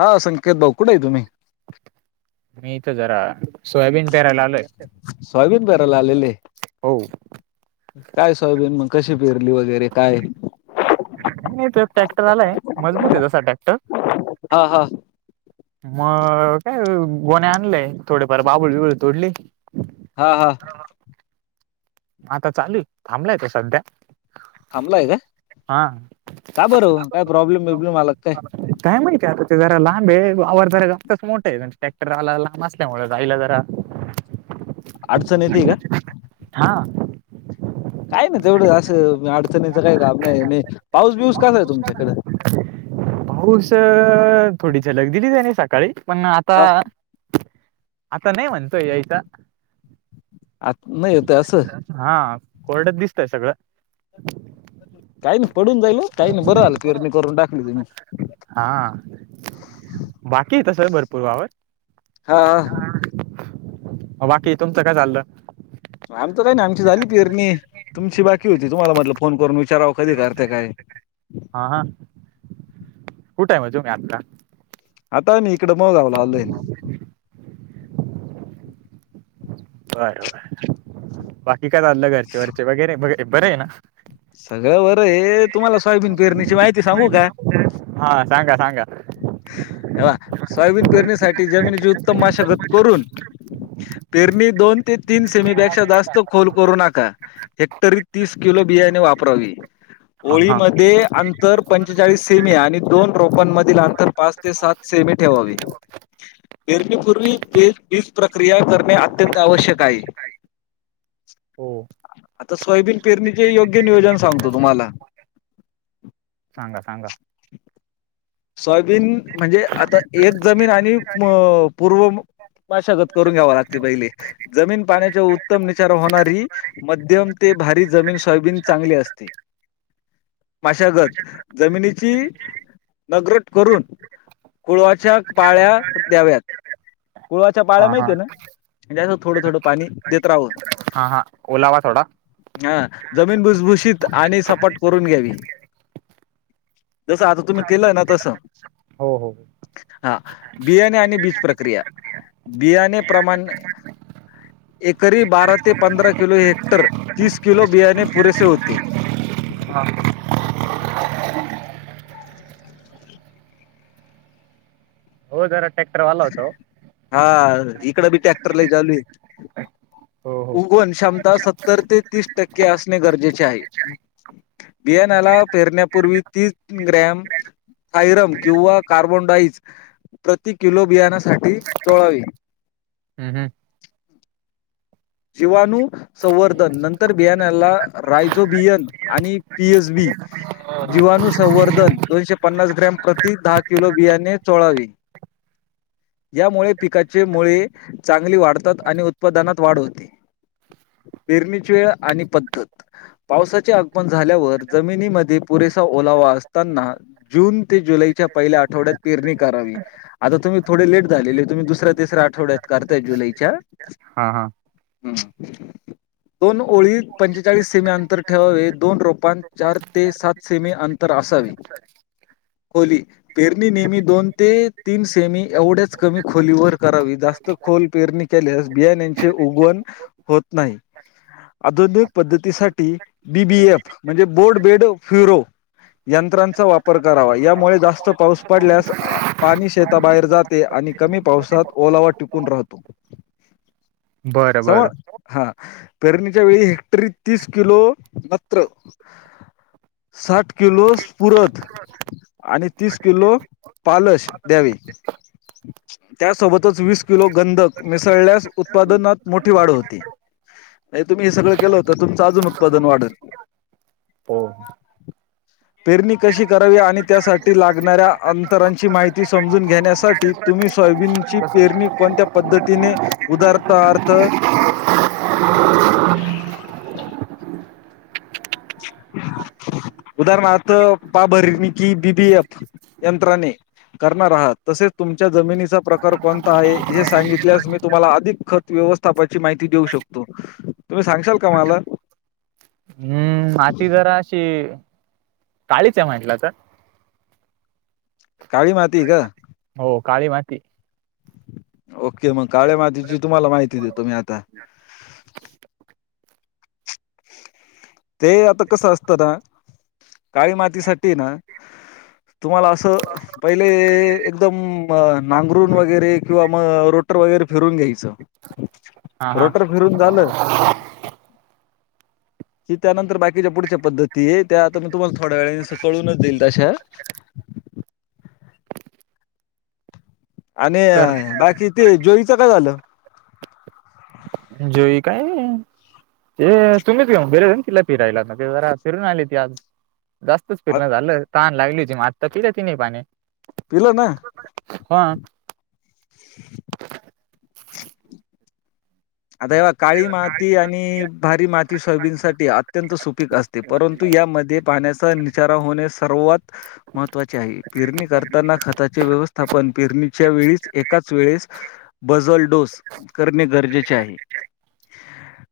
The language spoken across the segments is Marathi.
हा संकेत भाऊ कुडय तुम्ही? मी इथं जरा सोयाबीन पेरायला आलोय. सोयाबीन पेरायला आलेले. हो काय सोयाबीन मग कशी पेरली वगैरे काय काय नाय त्यात ट्रॅक्टर आलाय मजबूत ये तसा ट्रॅक्टर. हा हा मं काय गोण्या आणलय थोडेफार बाबूळ बिबुळ तोडली. हा हा आता चालूय थांबलाय तो सध्या थांबलाय काय हा का बरं काय प्रॉब्लेम बिब्लेम आला का काय. काय माहितीय आता ते जरा लांब ये आवर जरा जास्तच मोठा ये ट्रॅक्टर आलाय लांब असल्यामुळ जायला जरा अडचण येते का? हां काय नाय तेवढं असं अडचणीचं काय काम नाय नी पाऊस बिऊस कसाय तुमच्याकड पाऊस अ थोडी झलक दिलीच त्यांनी सकाळी पण आता हा आता नाय म्हणतोय यायचा. आत नाययेत असं हा कोरड्यात दिसतय सगळं काय नाय पडून जाईल ओ काय नाय बरं झालं पेरणी करून टाकली तुम्ही बाकीये तस भरपूर वावर हा हा म बाकी तुमचं काय चाललं. आमच काय नाय आमची झाली पेरणी तुमची बाकी होती तुम्हाला म्हटलं फोन करून विचाराव कधी करता काय? हा हा कुठय म टूम्ही आता आता मी इकड मोळ गावला आलोय ना. बर बर बाकी काय चाललं घरचे वरचे वगैरे बघ बरे ये ना [unintelligible] सगळं बरये तुम्हाला सोयाबीन पेरणीची माहिती सांगू का? हा सांगा सांगा आ सोयाबीन पेरणीसाठी जमिनीची उत्तम माशागत करून पेरणी दोन ते तीन सेमीपेक्षा जास्त खोल करू नका. हेक्टरी तीस किलो बियाणे वापरावे हा हा ओळीमध्ये अंतर पंचेचाळीस सेमी आणि दोन रोपांनमधील आंतर पाच ते सात सेमी ठेवावे. फेरणीपूर्वी [unintelligible] वीज प्रक्रिया करणे अत्यंत आवश्यक आये. हो आता सोयाबीन पेरणीचे योग्य नियोजन सांगतो तुम्हाला सांगा सांगा सोयाबीन म्हणजे आता एक जमीन आणि पूर्व मशगत करून घ्यावा लागते पहिली जमीन पाण्याच्या उत्तम निचार होणारी मध्यम ते भारी जमीन सोयाबीन चांगली असते मशागत जमिनीची नगरट करून कुळवाच्या पाळ्या द्याव्यात कोळाच्या पाळ्या हा हा माहितीय ना म्हणजे असं थोडं थोडं पाणी देत राहावं हा हा ओलावा थोडा हा जमीन भुसभुशीत आणि सपाट करून घ्यावी जस आता तुम्ही केलंय ना तसं हो हो हा बियाणे आणि बीज प्रक्रिया बियाणे प्रमाण एकरी बारा ते पंधरा किलो हेक्टर तीस किलो बियाणे पुरेसे होते. [unintelligible] हा हो जरा ट्रॅक्टर वाला होतो ओ. हा इकड बी टॅक्टरला जाल हो हो उगण क्षमता सत्तर ते तीस टक्के असणे गरजेचे आहे बियाणाला फेरण्यापूर्वी तीच ग्रॅम सायरम किंवा कार्बोन डाईस प्रति किलो बियाण्यासाठी चोळावे हम् हम् जीवाणू संवर्धन नंतर बियानला रायझो बियन आणि पी एस बी जीवाणुसंवर्धन दोनशे पन्नास ग्रॅम प्रति दहा किलो बियाणे चोळावी यामुळे पिकाचे मुळे चांगली वाढतात आणि उत्पादनात वाढत पेरणीची वेळ आणि पद्धत पावसाचे आगमन झाल्यावर जमिनीमध्ये पुरेसा ओलावा असताना जून ते जुलैच्या पहिल्या आठवड्यात पेरणी करावी आता तुम्ही थोडे लेट झालेले तुम्ही दुसऱ्या तिसऱ्या आठवड्यात करताय जुलैच्या हा हा हा दोन ओळी पंचेचाळीस सेमी अंतर ठेवावे दोन रोपां चार ते सात सेमी अंतर तर असावी सर होली पेरणी नेहमी दोन ते तीन सेमी एवढ्याच कमी खोलीवर करावी जास्त खोल पेरणी केल्यास बियाण्या यांची उगवण होत नाही आधुनिक पद्धतीसाठी बी बी एफ म्हणजे बोर्ड बेड फ्युरो यंत्रांचा वापर करावा यामुळे जास्त पाऊस पडल्यास पाणी शेताबाहेर जात ते आणि कमी पावसात ओलावा टिकून राहतो बरं सम बरं हा पेरणीच्या वेळी हेक्टरी तीस किलो मात्र साठ किलोस पुरत आणि तीस किलो पालश द्यावी त्यासोबतच वीस किलो गंधक मिसळल्यास उत्पादनात मोठी वाढ होती नाही तुम्ही हे सगळ केलं होतं तमचं अजून उत्पादन वाढत ह पेरणी कशी करावी आणि त्यासाठी लागणाऱ्या अंतरांची माहिती समजून घेण्यासाठी तुम्ही सोयाबीन ची पेरणी कोणत्या पद्धतीने उधार पदार्थ उदाहरणारथ पा भरणी कि बी बी एफ यंत्रनी करणार आहात तसेच तुमच्या जमिनीचा प्रकार कोणता आहे हे सांगितल्यास मी तुम्हाला अधिक खत व्यवस्थापची माहिती देऊ शकतो तुम्ही सांगशाल का मला हम्म माती जरा अशी काळीच आहे म्हटलं तर काळी माती का हो काळी माती ओके मग काळे्या मातीची तुम्हाला माहिती देतो मी आता ते आता कसं असत ना काळी मातीसाठीठी ना तुम्हाला असं पहिले एकदम नांगरून वगैरे किंवा मग रोटर वगैरे फिरून घ्यायचं हा हा रोटर फिरून झालं की त्यानंतर बाकीच्या पुढच्या पद्धती आहे त्या आता मी तुम्हाला थोड्या वेळेने सकळूनच देईल तशा आणि तर बाकी ते जोईचं काय झालं जई काय ए तुम्च घेऊ बरेऊिला पिराला ज फिरून आली त आज जास्तच आ फिरण झालं तान लागली होतीी मातता पि ति नाही पाणी पला ना ह [unintelligible] आता हेव्हा काळी माती आणि भारी माती सोयाबीन साठी अत्यंत सुपीक असते परंतु यामध्ये पाण्याचा निचारा होणे सर्वात महत्त्वाचे आहे पेरणी करताना खताचे व्यवस्थापन पेरणीच्या वेळीच एकाच वेळेस बजल डोस करणे गरजेचे आहे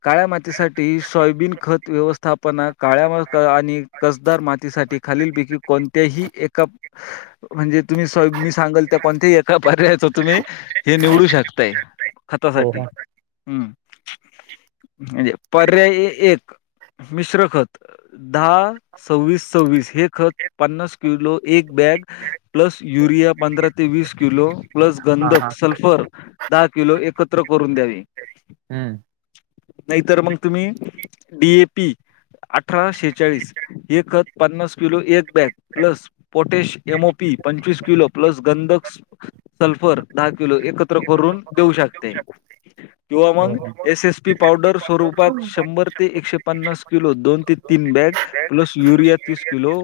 काळ्या मातीसाठी सॉयबीन खत व्यवस्थापना काळ्या आणि कसदार मातीसाठी खालीलपैकी कोणत्याही एका म्हणजे तुम्ही स्वय मी सांगाल तर कोणत्याही एका पर्यायाच तुम्ही हे निवडू शकताय हो हो खतासाठी हम्म म्हणजे पर्याय एक मिश्र खत दहा सव्वीस सव्वीस हे खत पन्नास किुलो एक बॅग प्लस युरिया पंधरा ते वीस किलो प्लस हा हा गंधक सल्फर दहा किलो एकत्र करून द्यावी हम्म नाहीतर मग तुम्ही डीए पी अठरा शेचाळीस हे खत पन्नास किलो एक बॅग प्लस पटेश एमओपी पंचवीस किलो प्लस गधक सल्फर दहा किलो एकत्र करून देऊ शकते तिुवा मांग हो हो एस एस पी पावडर स्वरूपात शंभर ते एकशे पन्नास किलो दोन ते तीन बॅग प्लस युरिया तीस किलो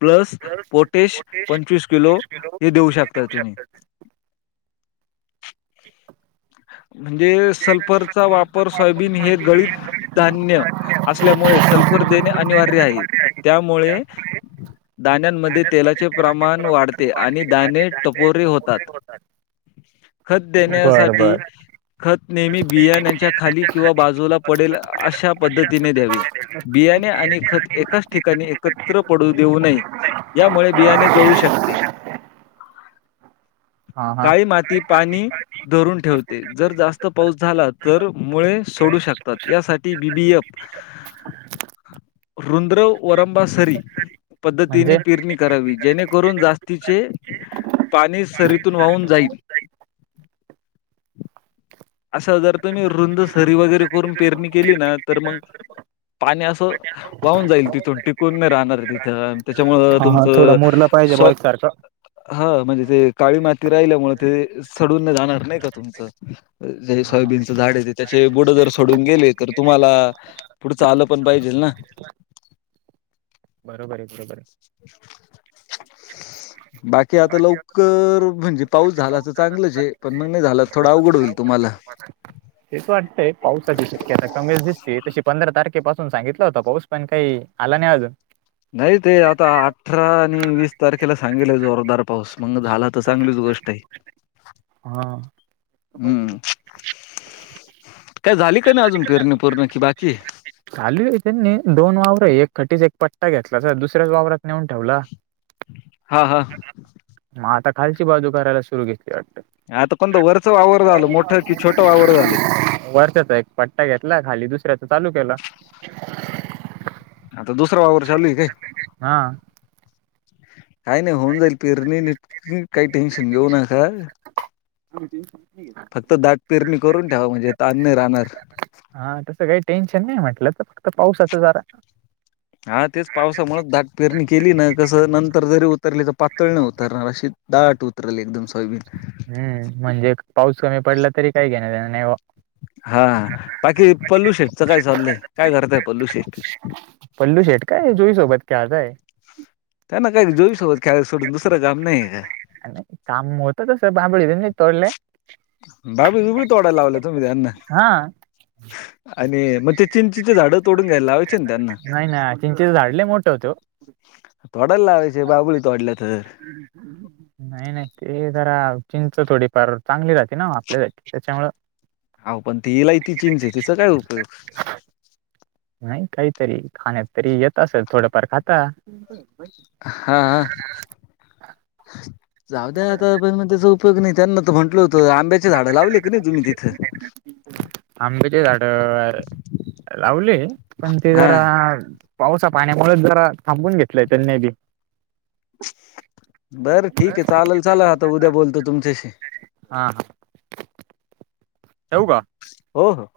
प्लस पोटेश पंचवीस किलो हे देऊ शकता तुम्ही म्हणजे सल्फरचा वापर सोयाबीन हे गळीत धान्य असल्यामुळे सल्फर देणे अनिवार्य आहे त्यामुळे दाण्यांमध्ये तेलाचे प्रमाण वाढते आणि दाणे टपोरे होतात खत बर देण्यासाठी बर खत नेहमी बियाण्याच्या खाली किंवा बाजूला पडेल अशा पद्धतीने द्यावी बियाणे आणि खत एकाच ठिकाणी एकत्र पडू देऊ नये यामुळे बियाणे जळू शकते हा हा काही माती पाणी धरून ठेवते जर जास्त पाऊस झाला तर मुळे सोडू शकतात यासाठी बीबीएफ रुंद्रव वरंबा सरी. म्हणजे पद्धतीने पेरणी करावी जेणेकरून जास्तीचे पाणी सरीतून वाहून जाईल. असं जर तुम्ही रुंद सरी वगैरे करून पेरणी केली ना तर मग पाणी असं वाहून जाईल तिथून टिकून नाही राहणार तिथ. त्याच्यामुळ हा हा थोडा तुमचं मोरला पाहिजे बॉ स एकसारखं हा म्हणजे ते काळी माती राहिल्यामुळे ते सडून जाणार नाही का तुमचं जर हा हा सोयाबीनचं झाड आहे ते त्याचे बुड जर सोडून गेले तर तुम्हाला पुढंच आल पण पाहिजेल ना. बर बरोबर आहे. [inaudible] [inaudible] बाकी आता लवकर म्हणजे पाऊस झाला तर चांगलंच आहे पण मग नाही झाला थोडा अवघड होईल तुम्हाला. तेच वाटतय पावसाची शक्यता कमीच दिसतेय तशी पंधरा तारखेपासून सांगितला होता पाऊस पण काही आला नाही अजून. नाही ते आता अठरा आणि वीस तारखेला सांगेले हाय जोरदार पाऊस मग झाला तर चांगलीच गोष्ट आहे. हा.. हम्म काय झाली की नाही अजून पेरणी पुरणी की बाकी आहे? चालू आहे त्यांनी दोन वावर आहे एकखटीच एक पट्टा घेतला तर दुसऱ्याच वावरात नेऊन ठेवला. हा हा. मग आता खालची बाजू करायला सुरू घेतली वाटत. आता कोणत वरच वावर झालं मोठं की छोटं वावर झालंय? वरच्याचा एक पट्टा घेतला खाली दुसऱ्याच चालू केला. आता दुसरा वावर चालुय काय? हा. [inaudible] काय नाही होऊन जाईल पिरणी निट काही टेन्शन घेऊ नका. आम्ही टेन्शन नाही घेत. फक्त दाट पेरणी करून ठेवा म्हणजे तान नाही राहणार. हा तस काही टेन्शन नाही म्हटलं तर फक्त पावसाच जरा. हा तेच पावसामुळेच दाट पेरणी केली ना कस नंतर जरी उतरली तर पातळ नाही उतरणार अशी दाट उतरल एकदम सोयबीन. हम्म म्हणजे पाऊस कमी पडला तरी काय घेण देण नाही व्हो हा बाकी पल्लूशेटच काय चाललंय काय करताय पल्लू शेठ? पल्लू शेट काय जोई सोबत खेळताय. त्यांना काय जोई सोबत खेळायच सोडून दुसरं काम नाही का? काम होत तस बांबळी भिबळी तोडल्या. बाबळी बिबळी तोडाय लावल्या तुम्ही त्यांना. हा. आणि मग ते चिंचचे झाडं तोडून घ्यायला लावायची. नाही ना चिंचेच झाड लय मोठे होतय वो. तोडाय लावायच बाबुली तोडल्या तर. नाही, नाही. ते जरा चिंच थोडीफार चांगली राहते ना आपल्यासाठी त्याच्यामुळ हा पण ती इलायती चींचय तिचा काय उपयोग? नाही काहीतरी खाण्यात तरी येत असल थोडफार खाता. हा जाऊ द्या आता पण त्याचा उपयोग उपयोग नाही त्यांना तर म्हटलं होतं आंब्याची झाडं लावली की नाही तुम्ही तिथं? आंब्याचे झाड लावले पण ते हा जरा पावसा पाण्यामुळेच जरा थांबून घेतलंय त्यांनी बी [inaudible] बरं ठीक आहे चालल चालल आता उद्या बोलतो तुमच्याशी. ठेऊ का. हो हो.